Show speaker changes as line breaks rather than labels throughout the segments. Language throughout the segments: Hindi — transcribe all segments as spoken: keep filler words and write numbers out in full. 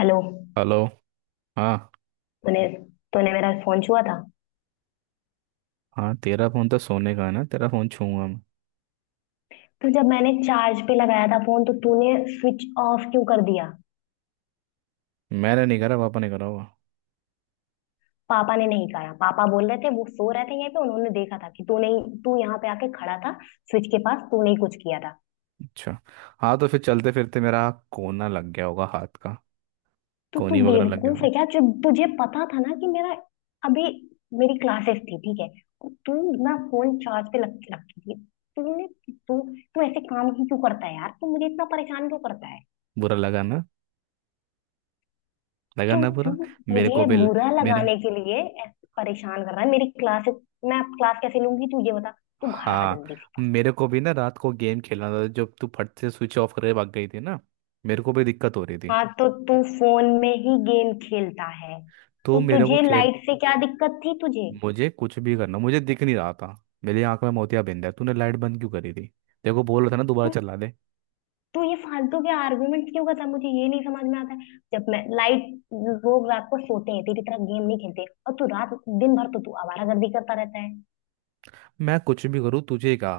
हेलो।
हेलो। हाँ।
तूने तूने मेरा फोन छुआ था।
हाँ, तेरा फोन तो सोने का है ना, तेरा फोन छूऊंगा मैं।
तो जब मैंने चार्ज पे लगाया था फोन, तो तूने स्विच ऑफ क्यों कर दिया?
मैंने नहीं करा, पापा ने करा होगा।
पापा ने नहीं कहा, पापा बोल रहे थे। वो सो रहे थे यहीं पे। उन्होंने देखा था कि तूने तू यहाँ पे आके खड़ा था। स्विच के पास तूने ही कुछ किया था।
अच्छा। हाँ, तो फिर चलते फिरते मेरा कोना लग गया होगा हाथ का,
तो तू
कोनी वगैरह लग गया
बेवकूफ
होगा।
है क्या? जब तुझे पता था ना कि मेरा अभी मेरी क्लासेस थी, ठीक है। तू ना फोन चार्ज पे रख रखी थी। तूने तू तू ऐसे काम ही क्यों करता है यार? तू मुझे इतना परेशान क्यों करता है?
बुरा लगा ना, लगा
तो
ना
तू
बुरा। मेरे को
मुझे
भी ल-
बुरा
मेरे
लगाने के लिए ऐसे परेशान कर रहा है। मेरी क्लास मैं अब क्लास कैसे लूंगी, तू ये बता। तू घर आ
हाँ,
जल्दी से बस।
मेरे को भी ना, रात को गेम खेलना था जब तू फट से स्विच ऑफ करके भाग गई थी ना। मेरे को भी दिक्कत हो रही थी।
हाँ तो तू फोन में ही गेम खेलता है?
तो
तो
मेरे को
तुझे
खेल—
लाइट से क्या दिक्कत थी तुझे?
मुझे कुछ भी करना, मुझे दिख नहीं रहा था। मेरी आंख में मोतियाबिंद है, तूने लाइट बंद क्यों करी थी? देखो, बोल रहा था ना, दोबारा
तू
चला दे।
तू ये फालतू के आर्गुमेंट क्यों करता है? मुझे ये नहीं समझ में आता है। जब मैं लाइट लोग रात को सोते हैं तेरी तरह, गेम नहीं खेलते। और तू रात दिन भर तो तू आवारागर्दी करता रहता है।
मैं कुछ भी करूँ तुझे का—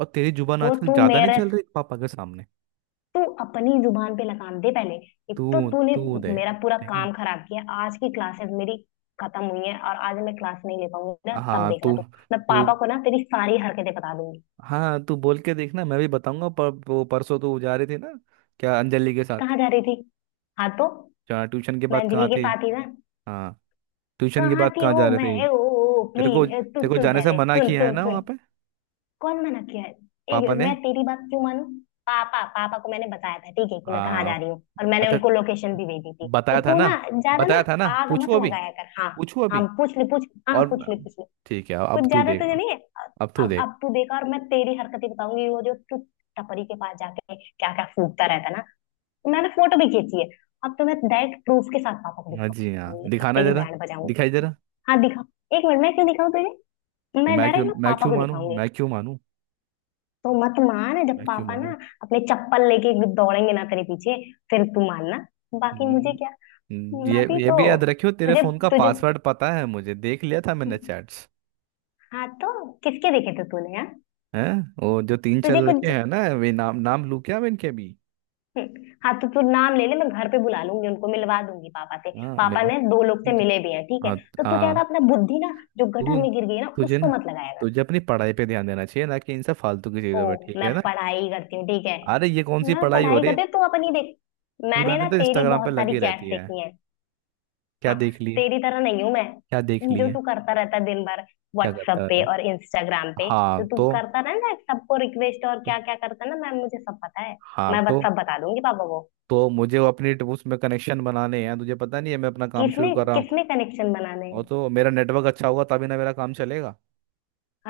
और तेरी जुबान
तो
आजकल
तू
ज्यादा नहीं
मेरे
चल रही पापा के सामने।
तू अपनी जुबान पे लगाम दे पहले। एक
तू
तो तूने
तू दे।
मेरा पूरा
ठीक है
काम
ना।
खराब किया। आज की क्लासेस मेरी खत्म हुई है, और आज मैं क्लास नहीं ले पाऊंगी ना, तब
हाँ।
देखना
तू
तू। मैं
तू
पापा को ना तेरी सारी हरकतें बता दूंगी।
हाँ, तू बोल के देखना, मैं भी बताऊंगा। पर वो परसों तो जा रही थी ना, क्या अंजलि के साथ?
कहाँ जा रही थी? हाँ तो
जहाँ ट्यूशन के
मैं
बाद
अंजलि
कहाँ
के
थी?
साथ ही ना।
हाँ। ट्यूशन के
कहाँ
बाद
थी?
कहाँ
ओ
जा रहे थे?
मैं ओ, ओ, ओ,
तेरे को
प्लीज तू
तेरे को
सुन।
जाने से
पहले
मना
सुन
किया है
सुन
ना वहाँ
सुन।
पे।
कौन मना किया है?
पापा
एक,
ने।
मैं तेरी बात क्यों मानूं? पापा पापा को मैंने बताया था, ठीक है, कि मैं कहाँ
हाँ।
जा रही हूँ। और मैंने
अच्छा।
उनको लोकेशन भी भेजी थी। तो
बताया था
तू
ना।
ना ज्यादा ना।
बताया था ना।
आग
पूछू
मत
अभी?
लगाया कर, हाँ।
पूछू
हाँ
अभी?
पूछ ले पूछ। हाँ
और—
पूछ ले पूछ ले।
ठीक है,
कुछ
अब तू
ज्यादा तुझे
देगा।
नहीं है।
अब तू
अब
देगा।
अब तू देखा, और मैं तेरी हरकतें बताऊंगी, वो जो तू टपरी के पास जाके क्या क्या फूकता रहता ना। तो मैंने फोटो भी खींची है। अब तो मैं डायरेक्ट प्रूफ के साथ पापा को
हाँ जी, हाँ
दिखाऊंगी। अब
दिखाना
तेरी
जरा,
बैंड
दिखाई
बजाऊंगी।
जरा।
हाँ दिखा। एक मिनट, मैं क्यों दिखाऊं तुझे? मैं
मैं क्यों
डायरेक्ट ना
मैं
पापा
क्यों
को
मानूं?
दिखाऊंगी।
मैं क्यों मानूं?
तो मत मान। जब
मैं क्यों
पापा
मानूं?
ना अपने चप्पल लेके एकदम दौड़ेंगे ना तेरे पीछे, फिर तू मानना। बाकी
हम्म,
मुझे क्या।
हम्म,
मैं
ये
भी
ये
तो
भी याद रखियो, तेरे
तुझे
फोन का
तुझे
पासवर्ड पता है मुझे, देख लिया था मैंने चैट्स।
हाँ तो, किसके देखे थे तूने? हाँ।
हैं? वो जो तीन चार
तुझे
लड़के
कुछ
हैं ना, वे— नाम नाम लू क्या मैं इनके भी?
हम्म, हाँ तो तू नाम ले ले। मैं घर पे बुला लूंगी, उनको मिलवा दूंगी पापा से।
हाँ,
पापा
मिलो।
ने दो लोग से
तुझ-
मिले भी हैं, ठीक है।
हाँ।
तो तू ज्यादा
हाँ।
अपना बुद्धि ना, जो गटर
तू
में गिर गई है ना,
तुझे ना,
उसको मत लगाया कर।
तुझे अपनी पढ़ाई पे ध्यान देना चाहिए ना, कि इन सब फालतू की
ओ,
चीजों पे, ठीक
मैं
है ना?
पढ़ाई करती हूँ, ठीक है।
अरे ये कौन सी
मैं
पढ़ाई हो
पढ़ाई
रही है?
करती हूँ, तू अपनी देख।
पूरा
मैंने
दिन
ना
तो
तेरी
इंस्टाग्राम पे
बहुत सारी
लगी
चैट
रहती है।
देखी है।
क्या
हाँ,
देख लिए?
तेरी तरह नहीं हूं मैं।
क्या देख
जो
लिए?
तू करता रहता है दिन भर
क्या करता
व्हाट्सएप
रहता
पे
है?
और इंस्टाग्राम पे। जो
हाँ
तू
तो,
करता रहता है सबको रिक्वेस्ट और
तो
क्या क्या करता है ना मैम, मुझे सब पता है।
हाँ
मैं
तो
बस सब बता दूंगी पापा को।
तो मुझे वो अपनी ट- उसमें कनेक्शन बनाने हैं, तुझे पता नहीं है, मैं अपना काम शुरू
किसने
कर रहा हूँ।
किसने कनेक्शन बनाने हैं?
और तो मेरा नेटवर्क अच्छा होगा तभी ना मेरा काम चलेगा।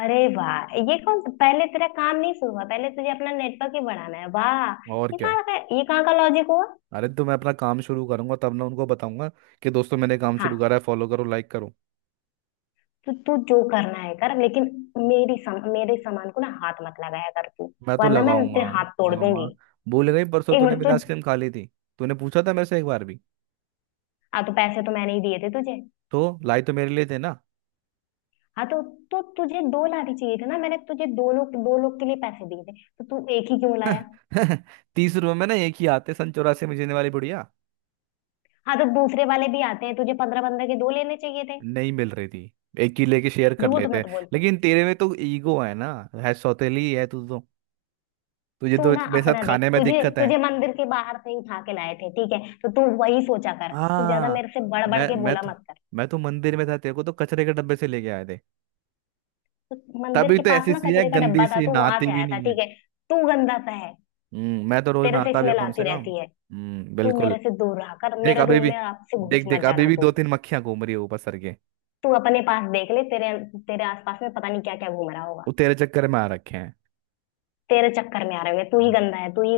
अरे वाह, ये कौन? पहले तेरा काम नहीं शुरू हुआ, पहले तुझे अपना नेटवर्क ही बढ़ाना है, वाह।
और
ये
क्या।
कहाँ का ये कहाँ का लॉजिक हुआ?
अरे तो मैं अपना काम शुरू करूंगा तब ना उनको बताऊंगा कि दोस्तों मैंने काम शुरू
हाँ,
करा है, फॉलो करो, लाइक करो।
तू तू जो करना है कर, लेकिन मेरी सम, मेरे सामान को ना हाथ मत लगाया कर तू,
मैं तो
वरना मैं
लगाऊंगा।
तेरे हाथ तोड़
लगाऊंगा।
दूंगी।
भूल गई, परसों
एक
तूने
मिनट
मेरी
तू।
आइसक्रीम खा ली थी? तूने पूछा था मेरे से एक बार भी?
हाँ तो पैसे तो मैंने ही दिए थे तुझे।
तो लाई तो मेरे लिए थे ना।
हाँ, तो तो तुझे दो लाने चाहिए थे ना। मैंने तुझे दो लोग दो लोग के लिए पैसे दिए थे। तो तू एक ही क्यों लाया?
तीस रुपए में ना एक ही आते, सन चौरासी में जीने वाली बुढ़िया।
हाँ तो दूसरे वाले भी आते हैं, तुझे पंद्रह पंद्रह के दो लेने चाहिए थे।
नहीं मिल रही थी, एक ही लेके शेयर कर
झूठ
लेते हैं।
मत बोल तू।
लेकिन तेरे में तो ईगो है ना। है, सौतेली है तू तो। तुझे
तू
तो
ना
मेरे साथ
अपना देख,
खाने में
तुझे
दिक्कत है।
तुझे मंदिर के बाहर से ही उठा के लाए थे, ठीक है। तो तू वही सोचा कर, तू ज्यादा
हाँ।
मेरे से बढ़ बढ़
मैं
के
मैं
बोला
तो
मत कर।
मैं तो मंदिर में था, तेरे को तो कचरे के डब्बे से लेके आए थे।
तो मंदिर
तभी
के
तो
पास
ऐसी
ना
सी है,
कचरे का
गंदी
डब्बा था,
सी,
तू वहां
नहाती
से
भी
आया था,
नहीं है।
ठीक है। तू गंदा सा है।
हम्म मैं तो रोज
तेरे से
नहाता भी हूँ
स्मेल
कम
आती
से कम।
रहती है।
हम्म,
तू
बिल्कुल।
मेरे से दूर रहा कर,
देख
मेरे
अभी
रूम
भी
में आपसे घुस
देख
मत
देख अभी
जाना
भी
तू।
दो तीन मक्खियां घूम रही है ऊपर सर के।
तू अपने पास देख ले, तेरे तेरे आसपास में पता नहीं क्या क्या घूम रहा होगा।
वो तेरे चक्कर में आ रखे हैं।
तेरे चक्कर में आ रहे होंगे, तू ही
हम्म।
गंदा है, तू ही।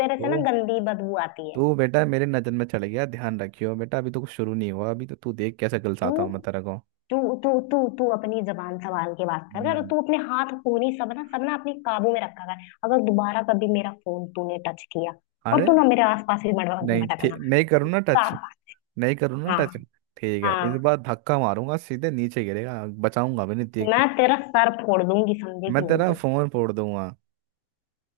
तेरे से ना
तो
गंदी बदबू आती है।
तू बेटा मेरे नजर में चढ़ गया, ध्यान रखियो बेटा। अभी तो कुछ शुरू नहीं हुआ, अभी तो तू देख कैसे
तू
गलसाता हूँ मैं तेरे को।
तू तू तू तू अपनी जबान संभाल के बात कर कर, और
हम्म।
तू अपने हाथ पूरी सब ना सब ना अपने काबू में रखा कर, अगर दोबारा कभी मेरा फोन तूने टच किया। और
अरे,
तू ना मेरे आसपास भी मत
नहीं ठीक,
भटकना।
नहीं करूँ ना
तो
टच।
आप-
नहीं करूँ ना
हाँ
टच। ठीक है,
हाँ।
इस बार धक्का मारूंगा, सीधे नीचे गिरेगा, बचाऊंगा भी नहीं देख
मैं
के।
तेरा सर फोड़ दूंगी, समझेगी
मैं
नहीं
तेरा
तू।
फोन फोड़ दूंगा।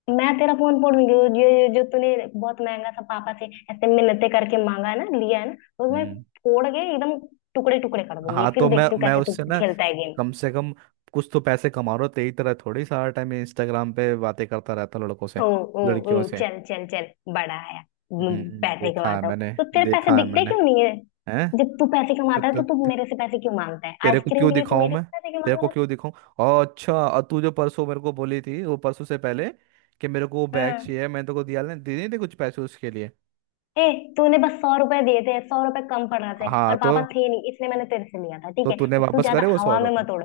मैं तेरा फोन फोड़ूंगी, वो जो जो जो तूने बहुत महंगा सा पापा से ऐसे मिन्नतें करके मांगा है ना, लिया है ना, वो मैं
हम्म।
फोड़ के एकदम टुकड़े टुकड़े कर दूंगी,
हाँ
फिर
तो मैं
देखती हूँ
मैं
कैसे तू
उससे ना
खेलता है गेम।
कम से कम कुछ तो पैसे कमा रहा हूं, तेरी तरह थोड़ी सारा टाइम इंस्टाग्राम पे बातें करता रहता हूं लड़कों से—
ओ ओ ओ,
लड़कियों से।
चल चल चल, बड़ा आया। म,
हम्म।
पैसे
देखा है
कमाता हूँ
मैंने।
तो तेरे पैसे
देखा है
दिखते
मैंने।
क्यों नहीं है?
हैं?
जब तू पैसे
तो,
कमाता है तो तू
तो,
मेरे से पैसे क्यों मांगता है?
तेरे को
आइसक्रीम
क्यों
के लिए तू
दिखाऊं
मेरे
मैं?
से पैसे क्यों
तेरे
मांग
को
रहा
क्यों दिखाऊं? और अच्छा, और तू जो परसों मेरे को बोली थी, वो परसों से पहले, कि मेरे को वो
है?
बैग
हाँ।
चाहिए, मैंने तेरे को दिया? नहीं, दे नहीं थे कुछ पैसे उसके लिए।
ए, तूने बस सौ रुपए दिए थे, सौ रुपए कम पड़ रहे थे,
हाँ,
और
तो
पापा थे नहीं, इसलिए मैंने तेरे से लिया था,
तो
ठीक है?
तूने
तो तू
वापस
ज्यादा
करे वो सौ
हवा में
रुपये
मत उड़।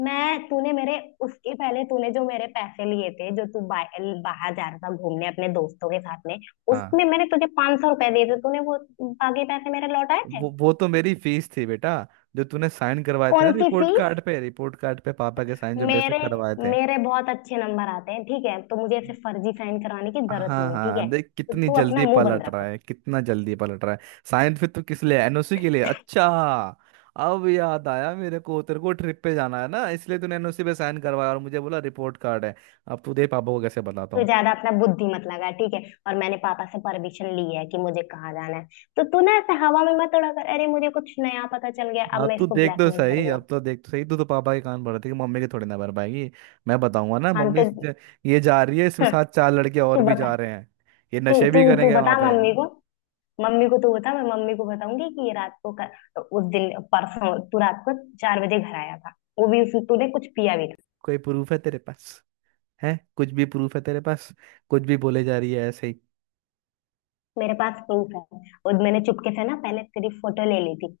मैं तूने मेरे उसके पहले तूने जो मेरे पैसे लिए थे, जो तू बा, बाहर जा रहा था घूमने अपने दोस्तों के साथ में,
हाँ।
उसमें मैंने तुझे पांच सौ रुपए दिए थे, तूने वो बाकी पैसे मेरे लौटाए थे?
वो वो तो मेरी फीस थी बेटा, जो तूने साइन करवाए थे ना
कौन सी
रिपोर्ट
फीस?
कार्ड पे, रिपोर्ट कार्ड पे पापा के साइन जो मेरे से
मेरे
करवाए थे।
मेरे बहुत अच्छे नंबर आते हैं, ठीक है, तो मुझे ऐसे फर्जी साइन कराने की जरूरत
हाँ
नहीं है, ठीक
हाँ,
है।
देख
तो
कितनी
तू अपना
जल्दी
मुंह बंद
पलट रहा
रख।
है, कितना जल्दी पलट रहा है। साइंस फिर तू किस लिए, एन ओ सी के लिए? अच्छा, अब याद आया मेरे को, तेरे को ट्रिप पे जाना है ना इसलिए तूने एन ओ सी पे साइन करवाया और मुझे बोला रिपोर्ट कार्ड है। अब तू दे पापा को कैसे बताता
तू
हूँ।
ज्यादा अपना बुद्धि मत लगा, ठीक है। और मैंने पापा से परमिशन ली है कि मुझे कहाँ जाना है। तो तू ना ऐसे हवा में मत उड़ा कर, "अरे मुझे कुछ नया पता चल गया, अब
अब
मैं
तू
इसको
देख तो
ब्लैकमेल
सही,
करूंगा"।
अब तो देख तो सही, तू तो पापा के कान भर देगी, मम्मी के थोड़ी ना भर पाएगी। मैं बताऊंगा ना,
हाँ
मम्मी,
तो
इस- ये जा रही है, इसके साथ चार लड़के
तू
और भी जा
बता।
रहे हैं, ये
तू
नशे
तू
भी
तू
करेंगे
बता
वहां पे।
मम्मी को। मम्मी को तू बता, मैं मम्मी को बताऊंगी कि ये रात को कर, तो उस दिन परसों तू रात को चार बजे घर आया था, वो भी उस तूने कुछ पिया भी था।
कोई प्रूफ है तेरे पास? है कुछ भी प्रूफ है तेरे पास? कुछ भी बोले जा रही है ऐसे ही।
मेरे पास प्रूफ है। और मैंने चुपके से ना पहले तेरी फोटो ले ली थी।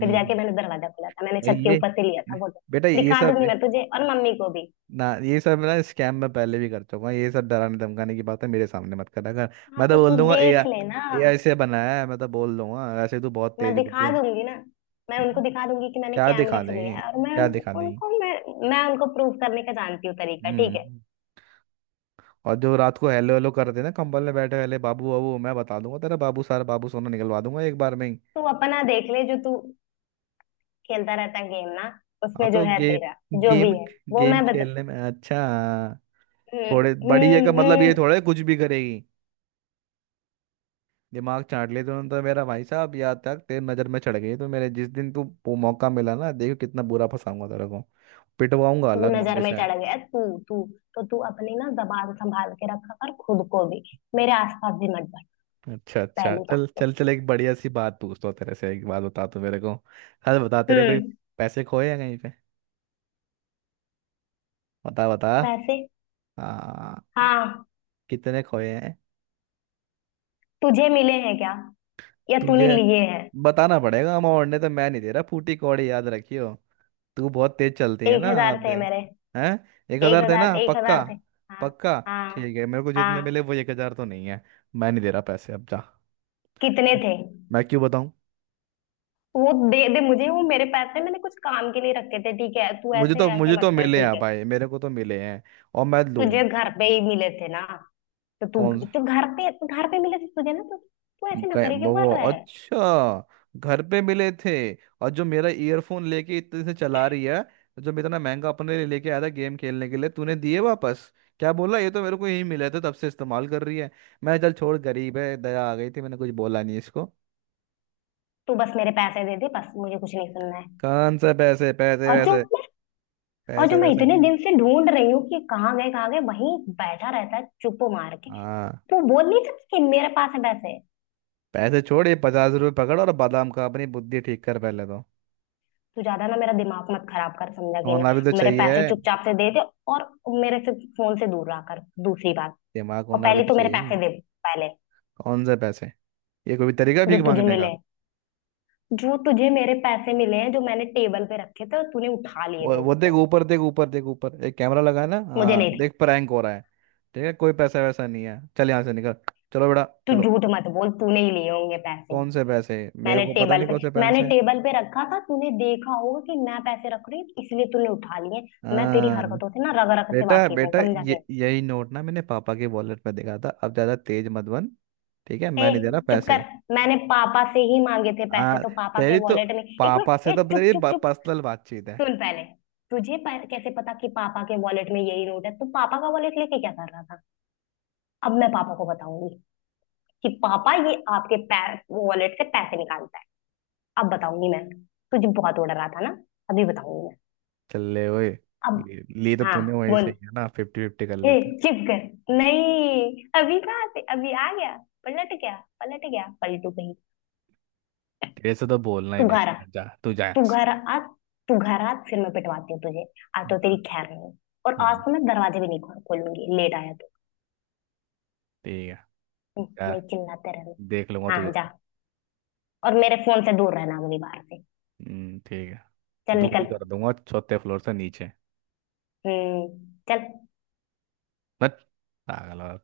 फिर
हम्म।
जाके मैंने दरवाजा खोला था, मैंने
ये
छत के
ये-
ऊपर से लिया था फोटो।
बेटा ये
दिखा
सब
दूंगी मैं तुझे और मम्मी को भी।
ना, ये सब ना स्कैम में पहले भी कर चुका हूँ, ये सब डराने धमकाने की बात है, मेरे सामने मत करा कर।
हाँ
मैं तो
तो
बोल
तू
दूंगा ए आई,
देख लेना।
ए आई से बनाया है मैं तो बोल दूंगा, वैसे तू बहुत
मैं
तेज बुद्धि
दिखा
है।
दूंगी ना। मैं उनको
हम्म।
दिखा दूंगी कि मैंने
क्या
कैमरे
दिखा
से लिया
देंगे?
है। और मैं
क्या
उन-
दिखा देंगे?
उनको मैं मैं उनको प्रूफ करने का जानती हूँ तरीका, ठीक है।
हम्म। और जो रात को हेलो हेलो करते ना कंबल में बैठे वाले, बाबू बाबू, मैं बता दूंगा तेरा बाबू, सारा बाबू सोना निकलवा दूंगा एक बार में ही।
तू अपना देख ले जो तू खेलता रहता गेम ना
हाँ
उसमें जो
तो
है
गेम,
तेरा जो भी
गेम,
है वो
गेम
मैं बता
खेलने में अच्छा।
हम्म
थोड़े बड़ी जगह,
हम्म
मतलब
हम्म।
ये थोड़े कुछ भी करेगी। दिमाग चाट लिया तूने तो मेरा भाई साहब, यहाँ तक तेरी नजर में चढ़ गई तो मेरे, जिस दिन तू पो- मौका मिला ना, देखो कितना बुरा फंसाऊंगा तेरे को। पिटवाऊंगा
तू
अलग
नजर
मम्मी
में
से।
चढ़ गया तू तू तो तू अपनी ना जबान संभाल के रखा कर खुद को भी। मेरे आसपास भी मत बढ़।
अच्छा अच्छा,
पहली बात
चल
तो।
चल चल, एक बढ़िया सी बात पूछता हूँ तेरे से, एक बात बता तू मेरे को, हल बता, तेरे कोई
हम्म
पैसे खोए हैं कहीं पे? बता बता।
पैसे?
हाँ।
हाँ।
कितने खोए हैं?
तुझे मिले हैं क्या, या तूने
तुझे
लिए हैं?
बताना पड़ेगा अमाउंट, ने तो मैं नहीं दे रहा फूटी कौड़ी, याद रखियो। तू बहुत तेज चलती है
एक
ना, आप
हजार थे
देख।
मेरे।
हैं? एक
एक
हजार
हजार
देना
एक
पक्का?
हजार थे। हाँ।
पक्का?
हाँ।
ठीक है, मेरे को जितने
हाँ।
मिले वो एक हजार तो नहीं है। मैं नहीं दे रहा पैसे, अब जा।
कितने थे?
मैं क्यों बताऊं?
वो दे दे मुझे, वो मेरे पैसे, मैंने कुछ काम के लिए रखे थे, ठीक है? तू
मुझे
ऐसे
तो मुझे
ऐसे
तो
मत कर,
मिले
ठीक
हैं
है।
भाई, मेरे को तो मिले हैं, और मैं
तुझे
लूंगा नहीं
घर पे
वापस।
ही मिले थे ना? तो तू।
कौन?
तो घर पे तो घर पे मिले थे तुझे ना, तो तू
हम
ऐसे ना
कहे-
करे, क्यों
वो
कर रहा है?
अच्छा, घर पे मिले थे। और जो मेरा ईयरफोन लेके इतने से चला रही है, जो मैं इतना महंगा अपने लिए लेके आया था गेम खेलने के लिए, तूने दिए वापस? क्या बोला ये तो मेरे को यही मिले थे, तब से इस्तेमाल कर रही है। मैं चल छोड़, गरीब है, दया आ गई थी, मैंने कुछ बोला नहीं इसको।
तू बस मेरे पैसे दे दे, बस मुझे कुछ नहीं सुनना है।
कौन से पैसे? पैसे
और जो
वैसे,
मैं और जो
पैसे
मैं
वैसे
इतने
नहीं है।
दिन से ढूंढ रही हूँ कि कहाँ गए कहाँ गए, वहीं बैठा रहता है चुप मार के।
हाँ।
तू बोल नहीं सकती कि मेरे पास है पैसे?
पैसे छोड़, ये पचास रुपये पकड़ और बादाम खा, अपनी बुद्धि ठीक कर पहले तो।
तू ज्यादा ना मेरा दिमाग मत खराब कर, समझा कि
होना भी तो
नहीं, मेरे पैसे
चाहिए,
चुपचाप से दे दे। और मेरे से फोन से दूर रहा कर, दूसरी बात।
दिमाग
और
होना भी
पहले
तो
तो मेरे
चाहिए।
पैसे दे, पहले।
कौन से पैसे? ये कोई भी तरीका
जो
भीख
तुझे
मांगने?
मिले हैं जो तुझे मेरे पैसे मिले हैं, जो मैंने टेबल पे रखे थे और तूने उठा लिए थे
वो वो देख
उसको।
ऊपर, देख ऊपर, देख ऊपर एक कैमरा लगा है ना,
मुझे
हाँ
नहीं थे।
देख, प्रैंक हो रहा है। ठीक है, कोई पैसा वैसा नहीं है, चल यहाँ से निकल। चलो बेटा,
तू
चलो।
झूठ मत बोल, तूने ही लिए होंगे पैसे।
कौन से पैसे? मेरे
मैंने
को पता
टेबल
नहीं
पे
कौन से
मैंने
पैसे।
टेबल पे रखा था, तूने देखा होगा कि मैं पैसे रख रही हूँ, इसलिए तूने उठा लिए। मैं तेरी
हाँ,
हरकतों से ना रग रग से
बेटा
वाकिफ हूँ,
बेटा,
समझा
ये
के।
यही नोट ना मैंने पापा के वॉलेट में देखा था, अब ज्यादा तेज मत बन। ठीक है,
ए
मैं नहीं दे रहा
चुप कर!
पैसे।
मैंने पापा से ही मांगे थे पैसे
हाँ।
तो पापा के
तेरी तो
वॉलेट में। एक
पापा
मिनट,
से
ए
तो
चुप
तेरी
चुप चुप।
पर्सनल बातचीत है।
सुन पहले। तुझे प- कैसे पता कि पापा के वॉलेट में यही नोट है? तू पापा का वॉलेट लेके क्या कर रहा था? अब मैं पापा को बताऊंगी कि पापा, ये आपके वॉलेट से पैसे निकालता है। अब बताऊंगी मैं। तुझे बहुत उड़ रहा था ना। अभी बताऊंगी मैं।
चल ले, ओए।
अब।
ली ली तो
हाँ
तूने वहीं से
बोल।
ही है ना, फिफ्टी फिफ्टी कर
ए
लेते।
चुप कर। नहीं अभी कहाँ से अभी आ गया? पलट गया। पलट गया पलटू कहीं।
तेरे से तो बोलना ही
तू घारा
बेकार है, जा तू, जा यहाँ
तू
से।
घारा आज तू घारा आज, फिर मैं पिटवाती हूँ तुझे। आज तो तेरी खैर नहीं। और आज
हाँ।
तो मैं दरवाजे भी नहीं खोल- खोलूंगी, लेट आया।
ठीक है। क्या?
वही चिल्लाते
देख लूंगा
रहना।
तुझे।
हाँ जा। और मेरे फोन से दूर रहना अगली बार से।
हम्म, ठीक है।
चल निकल।
दूरी कर दूंगा चौथे फ्लोर से नीचे।
हम्म, चल।
बट पागल हो।